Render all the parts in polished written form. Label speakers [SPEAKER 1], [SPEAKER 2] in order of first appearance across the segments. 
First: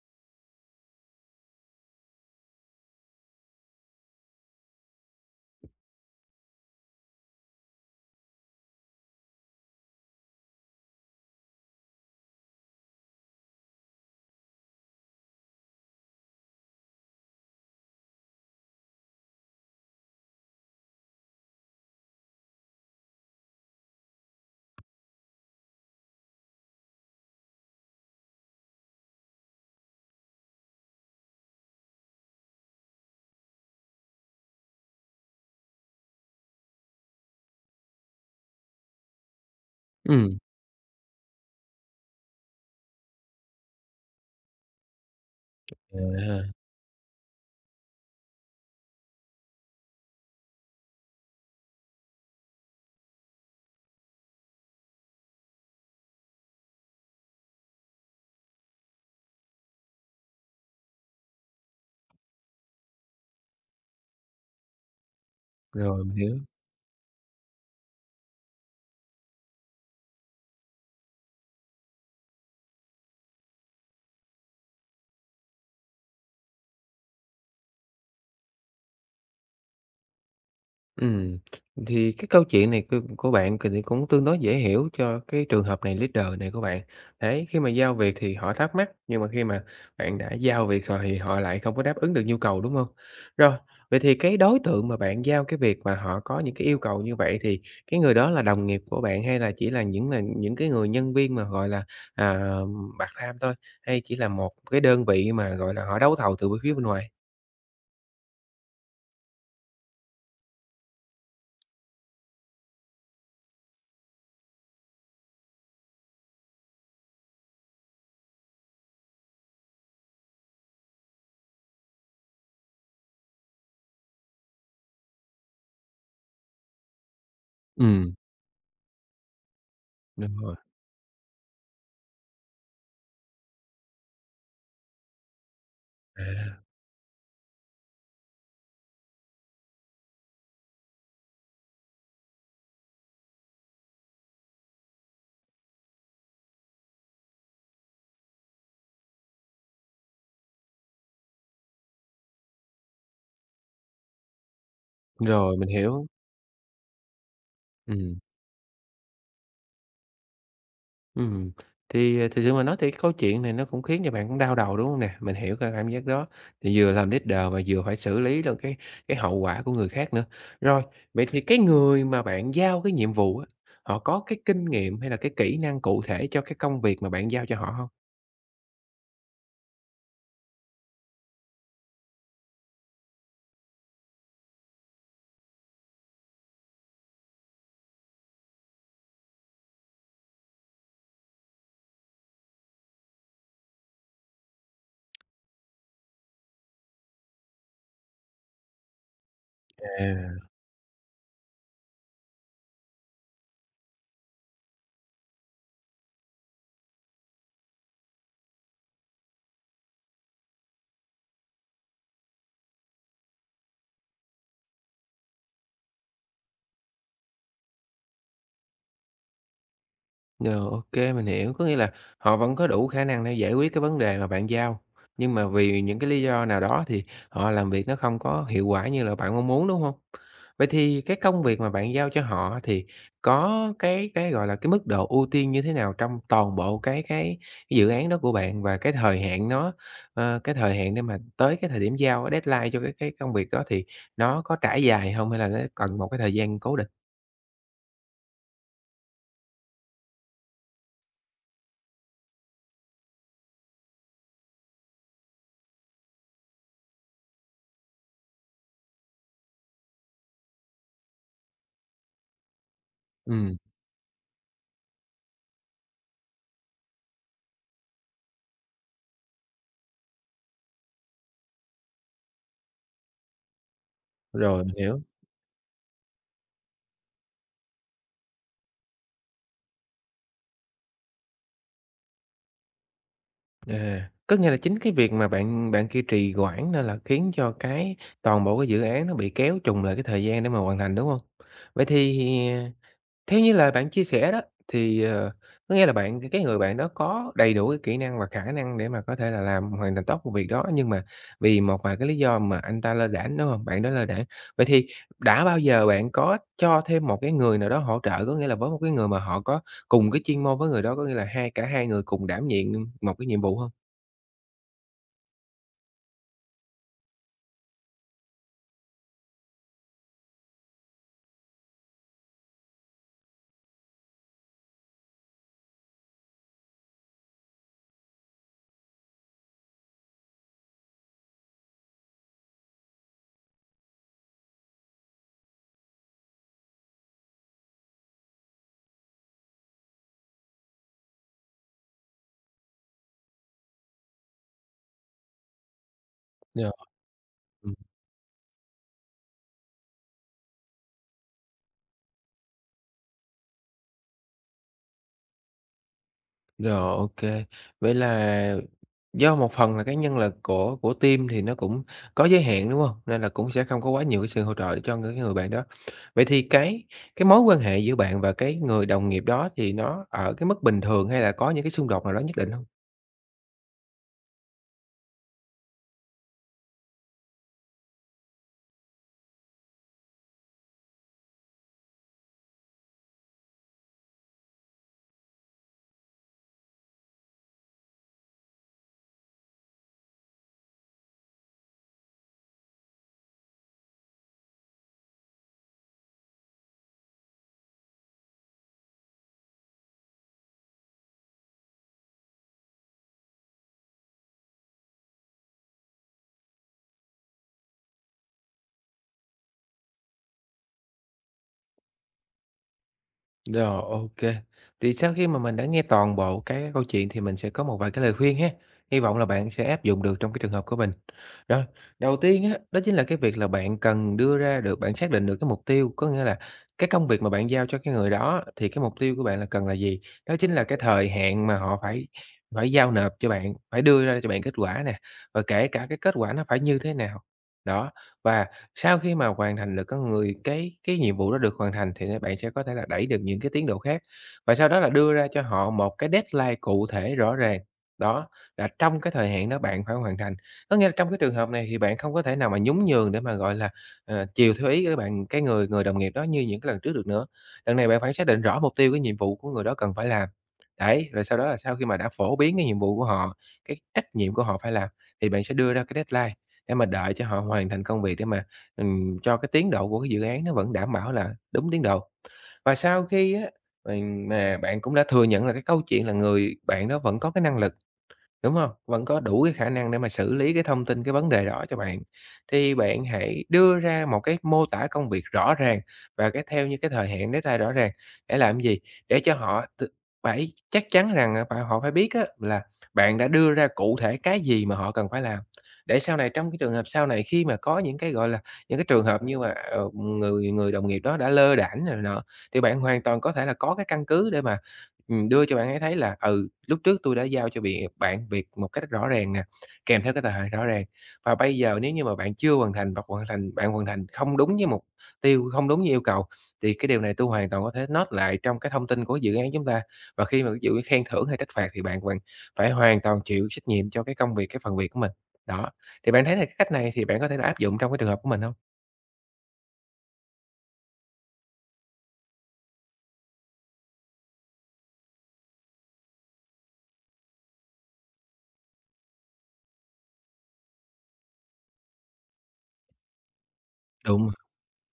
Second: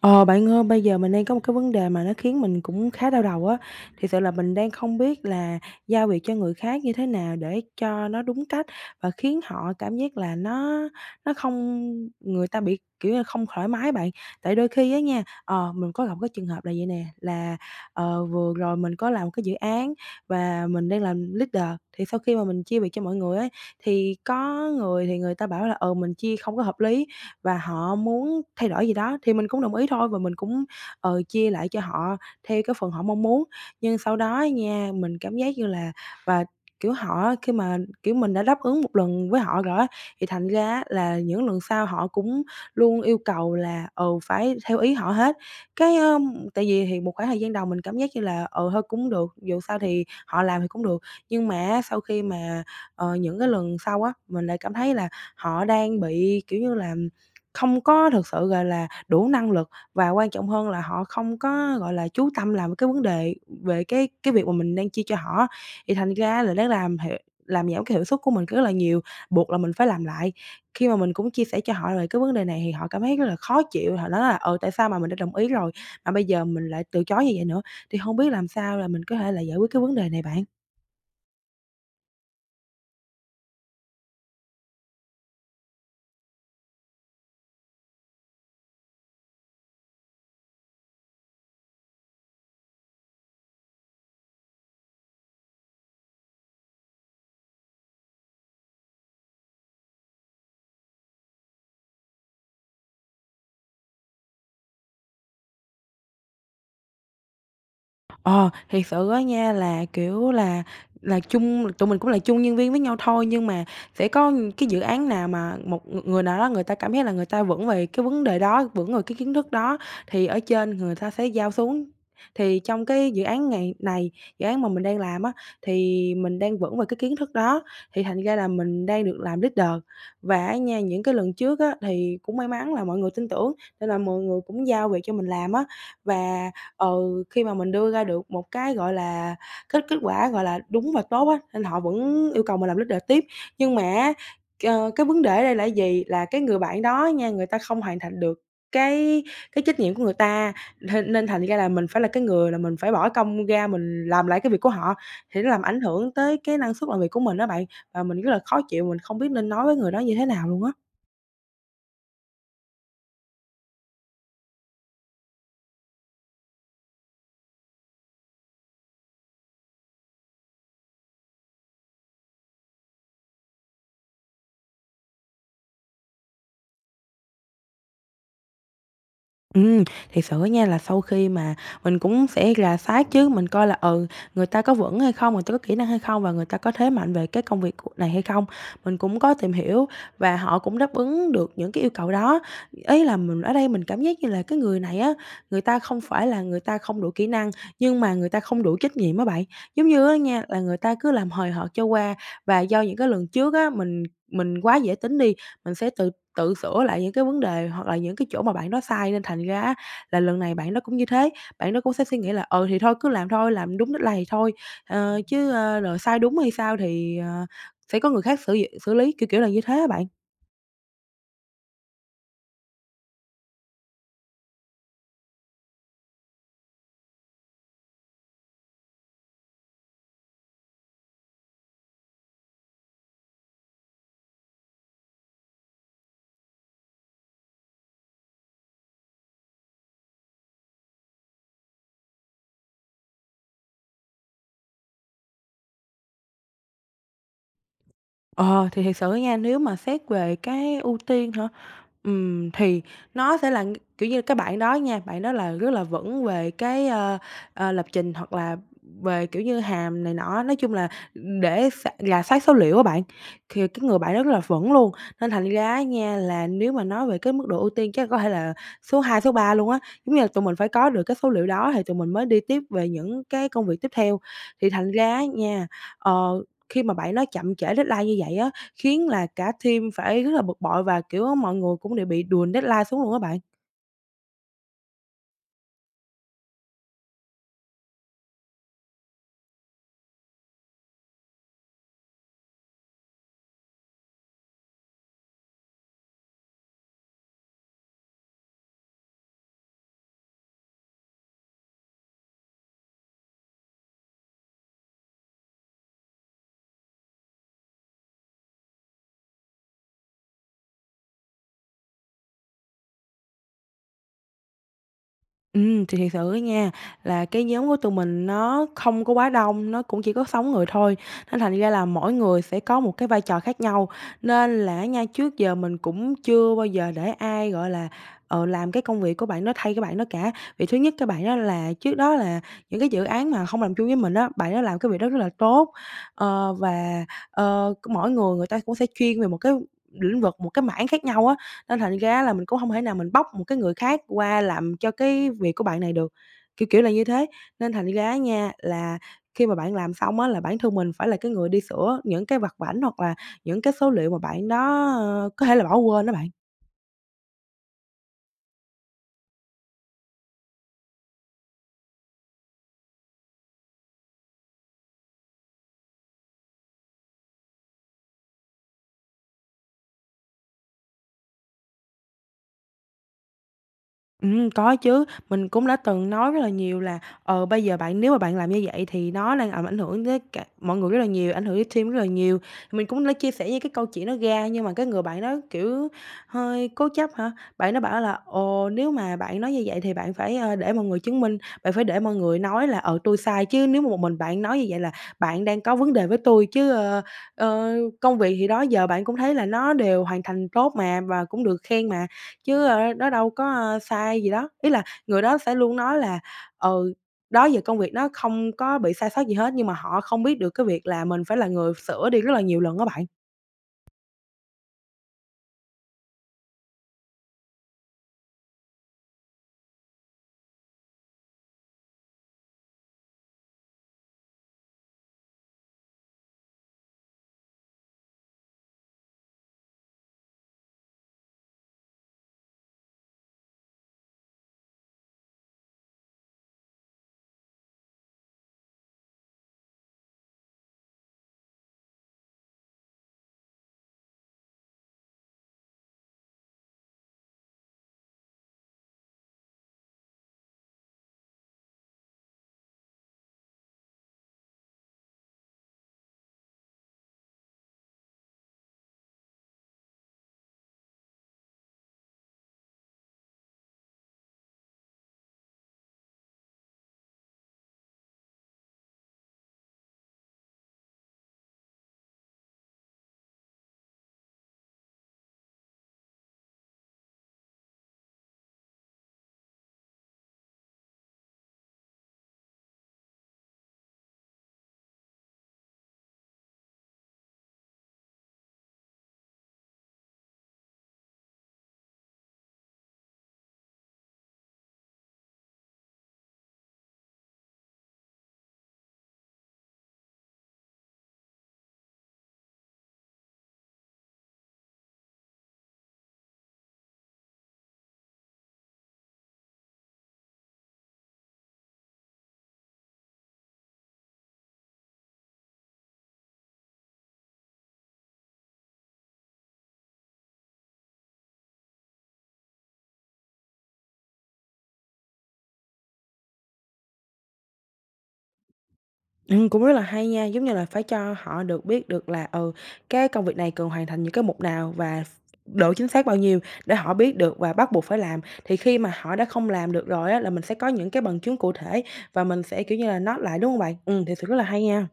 [SPEAKER 1] Ờ, Bạn ơi, bây giờ mình đang có một cái vấn đề mà nó khiến mình cũng khá đau đầu á. Thì sự là mình đang không biết là giao việc cho người khác như thế nào để cho nó đúng cách và khiến họ cảm giác là nó không người ta bị, kiểu như, là không thoải mái bạn. Tại đôi khi á nha, mình có gặp cái trường hợp là vậy nè, là, vừa rồi mình có làm cái dự án và mình đang làm leader, thì sau khi mà mình chia việc cho mọi người ấy, thì có người thì người ta bảo là, ừ, mình chia không có hợp lý và họ muốn thay đổi gì đó thì mình cũng đồng ý thôi và mình cũng, chia lại cho họ theo cái phần họ mong muốn. Nhưng sau đó nha, mình cảm giác như là và, kiểu, họ khi mà, kiểu, mình đã đáp ứng một lần với họ rồi á, thì
[SPEAKER 2] Ừm,
[SPEAKER 1] thành ra á là những lần sau họ cũng luôn yêu cầu là, phải theo ý họ hết. Cái, ơ
[SPEAKER 2] À,
[SPEAKER 1] Tại vì thì một khoảng thời gian đầu mình cảm giác như là, thôi cũng được, dù sao thì họ làm thì cũng được. Nhưng mà sau khi mà, những cái lần sau á, mình lại cảm thấy là họ đang bị, kiểu như là không có thực sự, gọi là, đủ năng lực và quan trọng hơn là họ không có, gọi là, chú tâm làm cái vấn đề về cái việc mà mình đang chia cho họ á, thì
[SPEAKER 2] rồi,
[SPEAKER 1] thành
[SPEAKER 2] mình hiểu.
[SPEAKER 1] ra là nó làm giảm cái hiệu suất của mình rất là nhiều, buộc là mình phải làm lại. Khi mà mình cũng chia sẻ cho họ về cái vấn đề này thì họ cảm thấy rất là khó chịu, họ nói là tại sao mà mình đã đồng ý rồi mà bây giờ mình lại từ chối như vậy nữa?" Thì hông biết làm sao là mình có thể là giải quyết cái vấn đề này bạn?
[SPEAKER 2] ừm, thì cái câu chuyện này của bạn thì cũng tương đối dễ hiểu cho cái trường hợp này, leader này của bạn. Đấy, khi mà giao việc thì họ thắc mắc, nhưng mà khi mà bạn đã giao việc rồi thì họ lại không có đáp ứng được nhu cầu, đúng không? Rồi, vậy thì cái đối tượng mà bạn giao cái việc mà họ có những cái yêu cầu như vậy thì cái người đó là đồng nghiệp của bạn, hay là chỉ là những cái người nhân viên mà, gọi là, à, part-time thôi, hay chỉ là một cái đơn vị mà, gọi là, họ đấu thầu từ phía bên ngoài?
[SPEAKER 1] Ờ, Thiệt sự á nha là, kiểu là chung tụi mình cũng là chung nhân viên với nhau thôi, nhưng mà sẽ có những cái dự án nào mà một người nào đó người ta cảm thấy là người ta vững về cái vấn đề đó, vững về cái kiến thức đó thì ở trên người ta sẽ giao xuống. Thì trong cái dự án ngày này, dự án mà mình đang làm á, thì mình đang vững về cái kiến thức đó, thì
[SPEAKER 2] Ừm.
[SPEAKER 1] thành ra là mình đang được làm leader.
[SPEAKER 2] Đúng
[SPEAKER 1] Và
[SPEAKER 2] rồi.
[SPEAKER 1] á nha, những cái lần trước á thì cũng may mắn là mọi người tin tưởng nên là mọi người cũng giao việc cho mình làm á. Và
[SPEAKER 2] À,
[SPEAKER 1] Ừ, khi mà mình đưa ra được một cái, gọi là, kết kết quả, gọi là, đúng và tốt á, nên họ vẫn yêu cầu mình làm leader tiếp. Nhưng mà á, cái vấn đề ở đây là gì? Là cái người bạn đó nha, người ta không hoàn thành được cái trách nhiệm của người ta, nên nên thành ra là mình phải là cái người là mình phải bỏ công ra mình làm lại cái việc của họ, thì nó
[SPEAKER 2] rồi,
[SPEAKER 1] làm
[SPEAKER 2] mình
[SPEAKER 1] ảnh
[SPEAKER 2] hiểu.
[SPEAKER 1] hưởng tới cái năng suất làm việc của mình đó bạn. Và
[SPEAKER 2] Ừm,
[SPEAKER 1] mình rất là khó chịu, mình không biết nên nói với người đó như thế nào luôn á.
[SPEAKER 2] ừm. Thì, thực sự mà nói thì cái câu chuyện này nó cũng khiến cho bạn cũng đau đầu, đúng không nè? Mình hiểu cái cảm giác đó, thì vừa làm leader mà vừa phải xử lý được cái hậu quả của người khác nữa. Rồi, vậy thì cái người mà bạn giao cái nhiệm vụ á, họ có cái kinh nghiệm hay là cái kỹ năng cụ thể cho cái công việc mà bạn giao cho họ không?
[SPEAKER 1] Ừm, thiệt sự á nha là sau khi mà mình cũng sẽ rà soát chứ, mình coi là, ừ, người ta có vững hay không, người ta có kỹ năng hay không và người ta có thế mạnh về cái công việc này hay không. Mình cũng có tìm hiểu và họ cũng đáp ứng được những cái yêu cầu đó. Ý là mình ở đây mình cảm giác như là cái người này á, người ta không phải là người ta không đủ kỹ năng, nhưng mà người ta không đủ trách nhiệm á bạn. Giống như á
[SPEAKER 2] À.
[SPEAKER 1] nha, là người ta cứ làm hời hợt cho qua và do những cái lần trước á, mình quá dễ tính đi, mình sẽ tự Tự sửa lại những cái vấn đề hoặc là những cái chỗ mà bạn đó sai nên thành ra á là lần này bạn đó cũng như thế, bạn đó cũng sẽ suy nghĩ là "Ừ, thì thôi cứ làm thôi, làm đúng đích này thôi, chứ, rồi sai đúng hay sao thì, sẽ có người khác xử xử lý", kiểu, kiểu là như thế á bạn.
[SPEAKER 2] Rồi, ô mình hiểu. Có nghĩa là họ vẫn có đủ khả năng để giải quyết cái vấn đề mà bạn giao, nhưng mà vì những cái lý do nào đó thì họ làm việc nó không có hiệu quả như là bạn mong muốn, đúng không? Vậy thì cái công việc mà bạn giao cho họ thì có cái, gọi là, cái mức độ ưu tiên như thế nào trong toàn bộ cái dự án đó của bạn, và cái thời hạn nó cái thời hạn để mà tới cái thời điểm giao deadline cho cái công việc đó thì nó có trải dài không, hay là nó cần một cái thời gian cố định?
[SPEAKER 1] Ờ, thì thiệt sự á nha, nếu mà xét về cái ưu tiên hả? Thì nó sẽ là, kiểu như, cái bạn đó nha, bạn đó là rất là vững về cái, lập trình hoặc là về, kiểu như, hàm này nọ, nói chung là để rà soát số liệu của bạn,
[SPEAKER 2] Ừ
[SPEAKER 1] thì cái người bạn đó rất là vững luôn. Nên thành ra nha là nếu mà nói về cái mức độ ưu tiên chắc có thể là số 2 số 3 luôn á, giống như là tụi mình phải có được cái số liệu đó thì tụi mình mới đi tiếp về những cái công việc tiếp theo.
[SPEAKER 2] rồi,
[SPEAKER 1] Thì
[SPEAKER 2] mình
[SPEAKER 1] thành
[SPEAKER 2] hiểu.
[SPEAKER 1] ra nha, ờ, khi mà bạn đó chậm trễ deadline như vậy á, khiến là cả team phải rất là bực bội và, kiểu, mọi người cũng đều bị đùn deadline xuống luôn á bạn.
[SPEAKER 2] À, có nghĩa là chính cái việc mà bạn bạn kia trì hoãn nên là khiến cho cái toàn bộ cái dự án nó bị kéo trùng lại cái thời gian để mà hoàn thành, đúng không? Vậy thì theo như lời bạn chia sẻ đó, thì, có nghĩa là cái người bạn đó có đầy đủ cái kỹ năng và khả năng để mà có thể là làm hoàn thành tốt công việc đó, nhưng mà vì một vài cái lý do mà anh ta lơ đãng, đúng không? Bạn đó lơ đãng. Vậy thì đã bao giờ bạn có cho thêm một cái người nào đó hỗ trợ, có nghĩa là với một cái người mà họ có cùng cái chuyên môn với người đó, có nghĩa là cả hai người cùng đảm nhiệm một cái nhiệm vụ không?
[SPEAKER 1] Ừ, thì thiệt sự á nha, là cái nhóm của tụi mình nó không có quá đông, nó cũng chỉ có 6 người thôi, nên thành ra là mỗi người sẽ có một cái vai trò khác nhau. Nên là nha, trước giờ mình cũng chưa bao giờ để ai, gọi là, làm cái công việc của bạn đó thay cái bạn đó cả. Vì thứ nhất cái bạn đó là trước đó là những cái dự án mà không làm chung với mình đó bạn đó làm cái việc đó rất là tốt. Và, mỗi người người ta cũng sẽ chuyên về một cái lĩnh vực, một cái mảng khác nhau á, nên thành ra là mình cũng không thể nào mình bóc một cái người khác qua làm cho cái việc của bạn này được, kiểu,
[SPEAKER 2] Rồi,
[SPEAKER 1] kiểu là như thế. Nên
[SPEAKER 2] ừm,
[SPEAKER 1] thành ra nha, là khi mà bạn làm xong á là bản thân mình phải là cái người đi sửa những cái vặt vãnh hoặc là những cái số liệu mà bạn đó, có thể là bỏ quên đó bạn.
[SPEAKER 2] rồi, ô Vậy là do một phần là cái nhân lực của team thì nó cũng có giới hạn, đúng không? Nên là cũng sẽ không có quá nhiều cái sự hỗ trợ để cho cái người bạn đó. Vậy thì cái mối quan hệ giữa bạn và cái người đồng nghiệp đó thì nó ở cái mức bình thường, hay là có những cái xung đột nào đó nhất định không?
[SPEAKER 1] Có chứ, mình cũng đã từng nói rất là nhiều là, bây giờ bạn nếu mà bạn làm như vậy thì nó đang làm ảnh hưởng tới cả mọi người rất là nhiều, ảnh hưởng tới team rất là nhiều. Mình cũng đã chia sẻ những cái câu chuyện nó ra, nhưng mà cái người bạn đó, kiểu, hơi cố chấp hả? Bạn nó bảo là "Ồ, nếu mà bạn nói như vậy thì bạn phải, để mọi người chứng minh, bạn phải để mọi người nói là, tôi sai, chứ nếu mà một mình bạn nói như vậy là bạn đang có vấn đề với tôi, chứ, ơ, ơ, công việc thì đó giờ bạn cũng thấy là nó đều hoàn thành tốt mà và cũng được khen mà. Chứ, nó đâu có, sai gì đó. Ý là người đó sẽ luôn nói là, ừ, đó giờ công việc nó không có bị sai sót gì hết, nhưng mà họ không biết được cái việc là mình phải là người sửa đi rất là nhiều lần đó bạn.
[SPEAKER 2] Rồi, OK. Thì sau khi mà mình đã nghe toàn bộ cái câu chuyện thì mình sẽ có một vài cái lời khuyên ha. Hy vọng là bạn sẽ áp dụng được trong cái trường hợp của mình. Rồi, đầu tiên á, đó chính là cái việc là bạn cần đưa ra được bạn xác định được cái mục tiêu, có nghĩa là cái công việc mà bạn giao cho cái người đó thì cái mục tiêu của bạn là cần là gì? Đó chính là cái thời hạn mà họ phải phải giao nộp cho bạn, phải đưa ra cho bạn kết quả nè, và kể cả cái kết quả nó phải như thế nào. Đó, và sau khi mà hoàn thành được con người cái nhiệm vụ đó được hoàn thành thì bạn sẽ có thể là đẩy được những cái tiến độ khác, và sau đó là đưa ra cho họ một cái deadline cụ thể rõ ràng. Đó, là trong cái thời hạn đó bạn phải hoàn thành. Có nghĩa là trong cái trường hợp này thì bạn không có thể nào mà nhún nhường để mà, gọi là, chiều theo ý cái người người đồng nghiệp đó như những cái lần trước được nữa. Lần này bạn phải xác định rõ mục tiêu, cái nhiệm vụ của người đó cần phải làm. Đấy, rồi sau đó là sau khi mà đã phổ biến cái nhiệm vụ của họ, cái trách nhiệm của họ phải làm, thì bạn sẽ đưa ra cái deadline để mà đợi cho họ hoàn thành công việc, để mà cho cái tiến độ của cái dự án nó vẫn đảm bảo là đúng tiến độ. Và sau khi á, mình mà bạn cũng đã thừa nhận là cái câu chuyện là người bạn đó vẫn có cái năng lực, đúng không? Vẫn có đủ cái khả năng để mà xử lý cái thông tin, cái vấn đề đó cho bạn. Thì bạn hãy đưa ra một cái mô tả công việc rõ ràng, và theo như cái thời hạn deadline rõ ràng. Để làm gì? Để cho họ t phải chắc chắn rằng, à, họ phải biết á là bạn đã đưa ra cụ thể cái gì mà họ cần phải làm. Để sau này, trong cái trường hợp sau này khi mà có những cái, gọi là, những cái trường hợp như mà, người người đồng nghiệp đó đã lơ đãng rồi nọ, thì bạn hoàn toàn có thể là có cái căn cứ để mà đưa cho bạn ấy thấy là, ừ, lúc trước tôi đã giao cho bìa bạn việc một cách rõ ràng nè, kèm theo cái thời hạn rõ ràng, và bây giờ nếu như mà bạn chưa hoàn thành, hoặc hoàn thành bạn hoàn thành không đúng với mục tiêu, không đúng như yêu cầu, thì cái điều này tôi hoàn toàn có thể note lại trong cái thông tin của dự án chúng ta. Và khi mà ví dụ như khen thưởng hay trách phạt thì bạn bạn phải hoàn toàn chịu trách nhiệm cho cái công việc, cái phần việc của mình. Đó, thì bạn thấy là cái cách này thì bạn có thể là áp dụng trong cái trường hợp của mình hông?
[SPEAKER 1] Cũng rất là hay nha, giống như là phải cho họ được biết được là, ừ, cái công việc này cần hoàn thành những cái mục nào và độ chính xác bao nhiêu để họ biết được và bắt buộc phải làm. Thì khi mà họ đã không làm được rồi á là mình sẽ có những cái bằng chứng cụ thể và mình sẽ, kiểu như là, note lại, đúng không bạn? Ừ, thì sự
[SPEAKER 2] Đúng.
[SPEAKER 1] rất là hay nha.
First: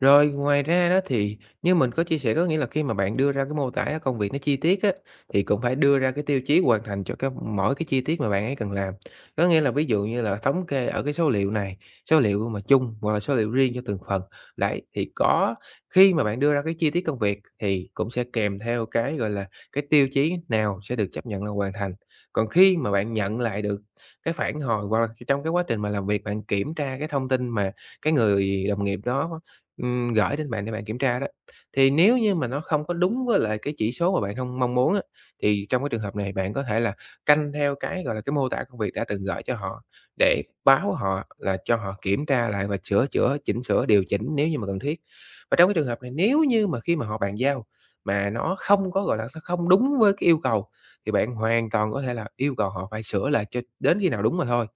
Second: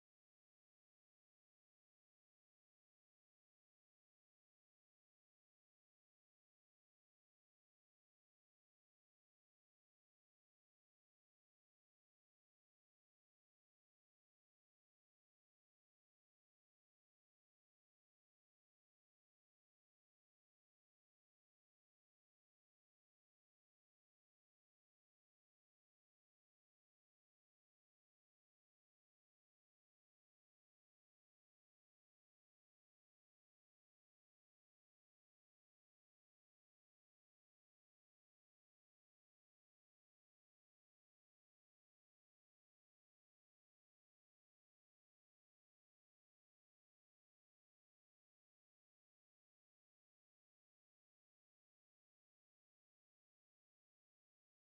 [SPEAKER 2] Rồi, ngoài ra đó thì như mình có chia sẻ, có nghĩa là khi mà bạn đưa ra cái mô tả công việc nó chi tiết á, thì cũng phải đưa ra cái tiêu chí hoàn thành cho mỗi cái chi tiết mà bạn ấy cần làm. Có nghĩa là ví dụ như là thống kê ở cái số liệu này, số liệu mà chung hoặc là số liệu riêng cho từng phần. Đấy, thì có khi mà bạn đưa ra cái chi tiết công việc thì cũng sẽ kèm theo cái, gọi là, cái tiêu chí nào sẽ được chấp nhận là hoàn thành. Còn khi mà bạn nhận lại được cái phản hồi, hoặc là trong cái quá trình mà làm việc bạn kiểm tra cái thông tin mà cái người đồng nghiệp đó gửi đến bạn để bạn kiểm tra đó. Thì nếu như mà nó không có đúng với lại cái chỉ số mà bạn không mong muốn á, thì trong cái trường hợp này bạn có thể là canh theo cái, gọi là, cái mô tả công việc đã từng gửi cho họ, để báo họ là cho họ kiểm tra lại và sửa chữa, chỉnh sửa, điều chỉnh nếu như mà cần thiết. Và trong cái trường hợp này, nếu như mà khi mà họ bàn giao mà nó không có, gọi là, nó không đúng với cái yêu cầu, thì bạn hoàn toàn có thể là yêu cầu họ phải sửa lại cho đến khi nào đúng mà thôi.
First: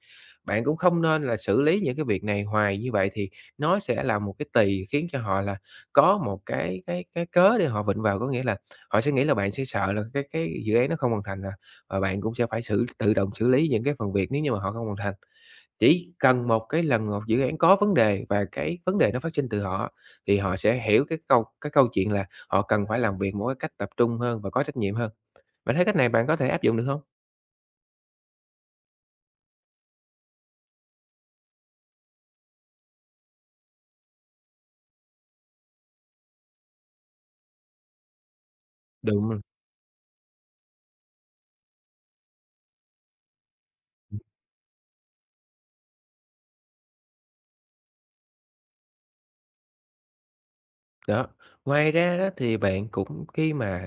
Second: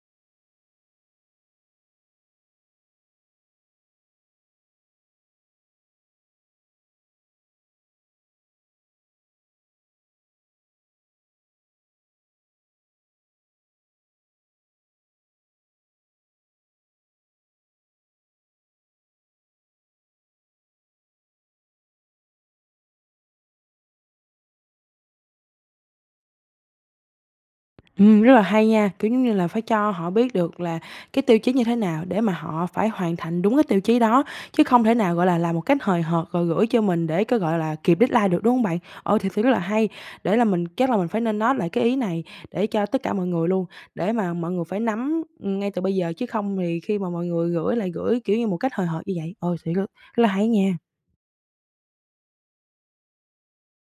[SPEAKER 2] Bạn cũng không nên là xử lý những cái việc này hoài, như vậy thì nó sẽ là một cái tì khiến cho họ là có một cái cớ để họ vịn vào, có nghĩa là họ sẽ nghĩ là bạn sẽ sợ là cái dự án nó không hoàn thành nè, và bạn cũng sẽ phải tự động xử lý những cái phần việc nếu như mà họ không hoàn thành. Chỉ cần một cái lần một dự án có vấn đề và cái vấn đề nó phát sinh từ họ, thì họ sẽ hiểu cái câu chuyện là họ cần phải làm việc một cái cách tập trung hơn và có trách nhiệm hơn. Bạn thấy cách này bạn có thể áp dụng được không?
[SPEAKER 1] Rất là hay nha, kiểu, giống như là, phải cho họ biết được là cái tiêu chí như thế nào để mà họ phải hoàn thành đúng cái tiêu chí đó, chứ không thể nào, gọi là, làm một cách hời hợt rồi gửi cho mình để cái, gọi là, kịp deadline được, đúng không bạn? Ờ,
[SPEAKER 2] Đúng
[SPEAKER 1] thì
[SPEAKER 2] rồi,
[SPEAKER 1] sự rất là hay, để là mình chắc là mình phải nên note lại cái ý này để cho tất cả mọi người luôn, để mà mọi người phải nắm, ngay từ bây giờ, chứ không thì khi mà mọi người gửi lại gửi, kiểu như, một cách hời hợt như vậy. Ờ, thì rất là hay nha.
[SPEAKER 2] đó. Ngoài ra đó thì bạn cũng, khi mà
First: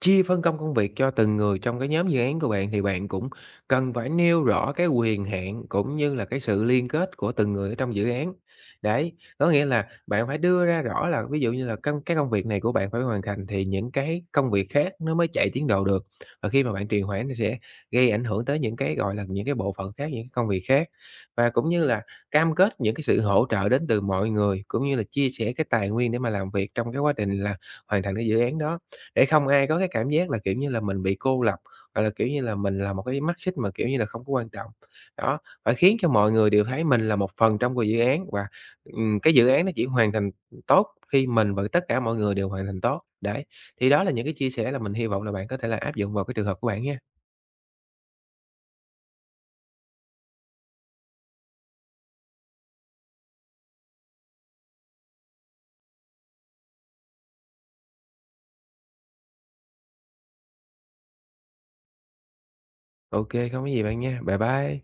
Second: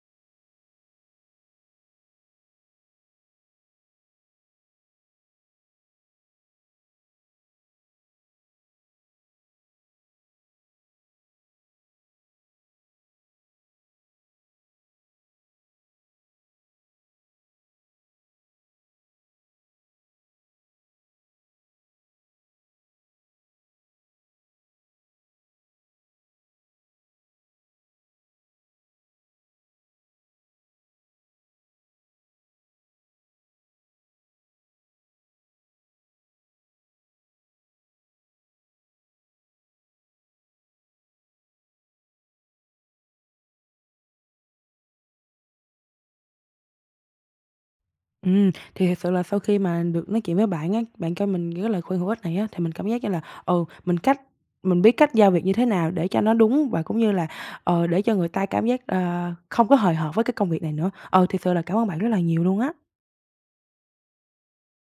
[SPEAKER 2] chia phân công công việc cho từng người trong cái nhóm dự án của bạn, thì bạn cũng cần phải nêu rõ cái quyền hạn cũng như là cái sự liên kết của từng người ở trong dự án. Đấy, có nghĩa là bạn phải đưa ra rõ là ví dụ như là cái công việc này của bạn phải hoàn thành thì những cái công việc khác nó mới chạy tiến độ được. Và khi mà bạn trì hoãn, nó sẽ gây ảnh hưởng tới những cái, gọi là, những cái bộ phận khác, những cái công việc khác. Và cũng như là cam kết những cái sự hỗ trợ đến từ mọi người, cũng như là chia sẻ cái tài nguyên để mà làm việc trong cái quá trình là hoàn thành cái dự án đó. Để không ai có cái cảm giác là, kiểu như là, mình bị cô lập, hoặc là, kiểu như là, mình là một cái mắt xích mà, kiểu như là, không có quan trọng. Đó, phải khiến cho mọi người đều thấy mình là một phần của dự án, và, cái dự án nó chỉ hoàn thành tốt khi mình và tất cả mọi người đều hoàn thành tốt. Đấy, thì đó là những cái chia sẻ là mình hy vọng là bạn có thể là áp dụng vào cái trường hợp của bạn nha.
[SPEAKER 1] Thì thật sự là sau khi mà được nói chuyện với bạn á, bạn cho mình những cái lời khuyên hữu ích này á, thì mình cảm giác như là, ừ, mình biết cách giao việc như thế nào để cho nó đúng và cũng như là, để cho người ta cảm giác, không có hời hợt với cái công việc này nữa. Ừ, thật sự là cảm ơn bạn rất là nhiều luôn á.
[SPEAKER 2] OK, không có gì bạn nha. Bye bye.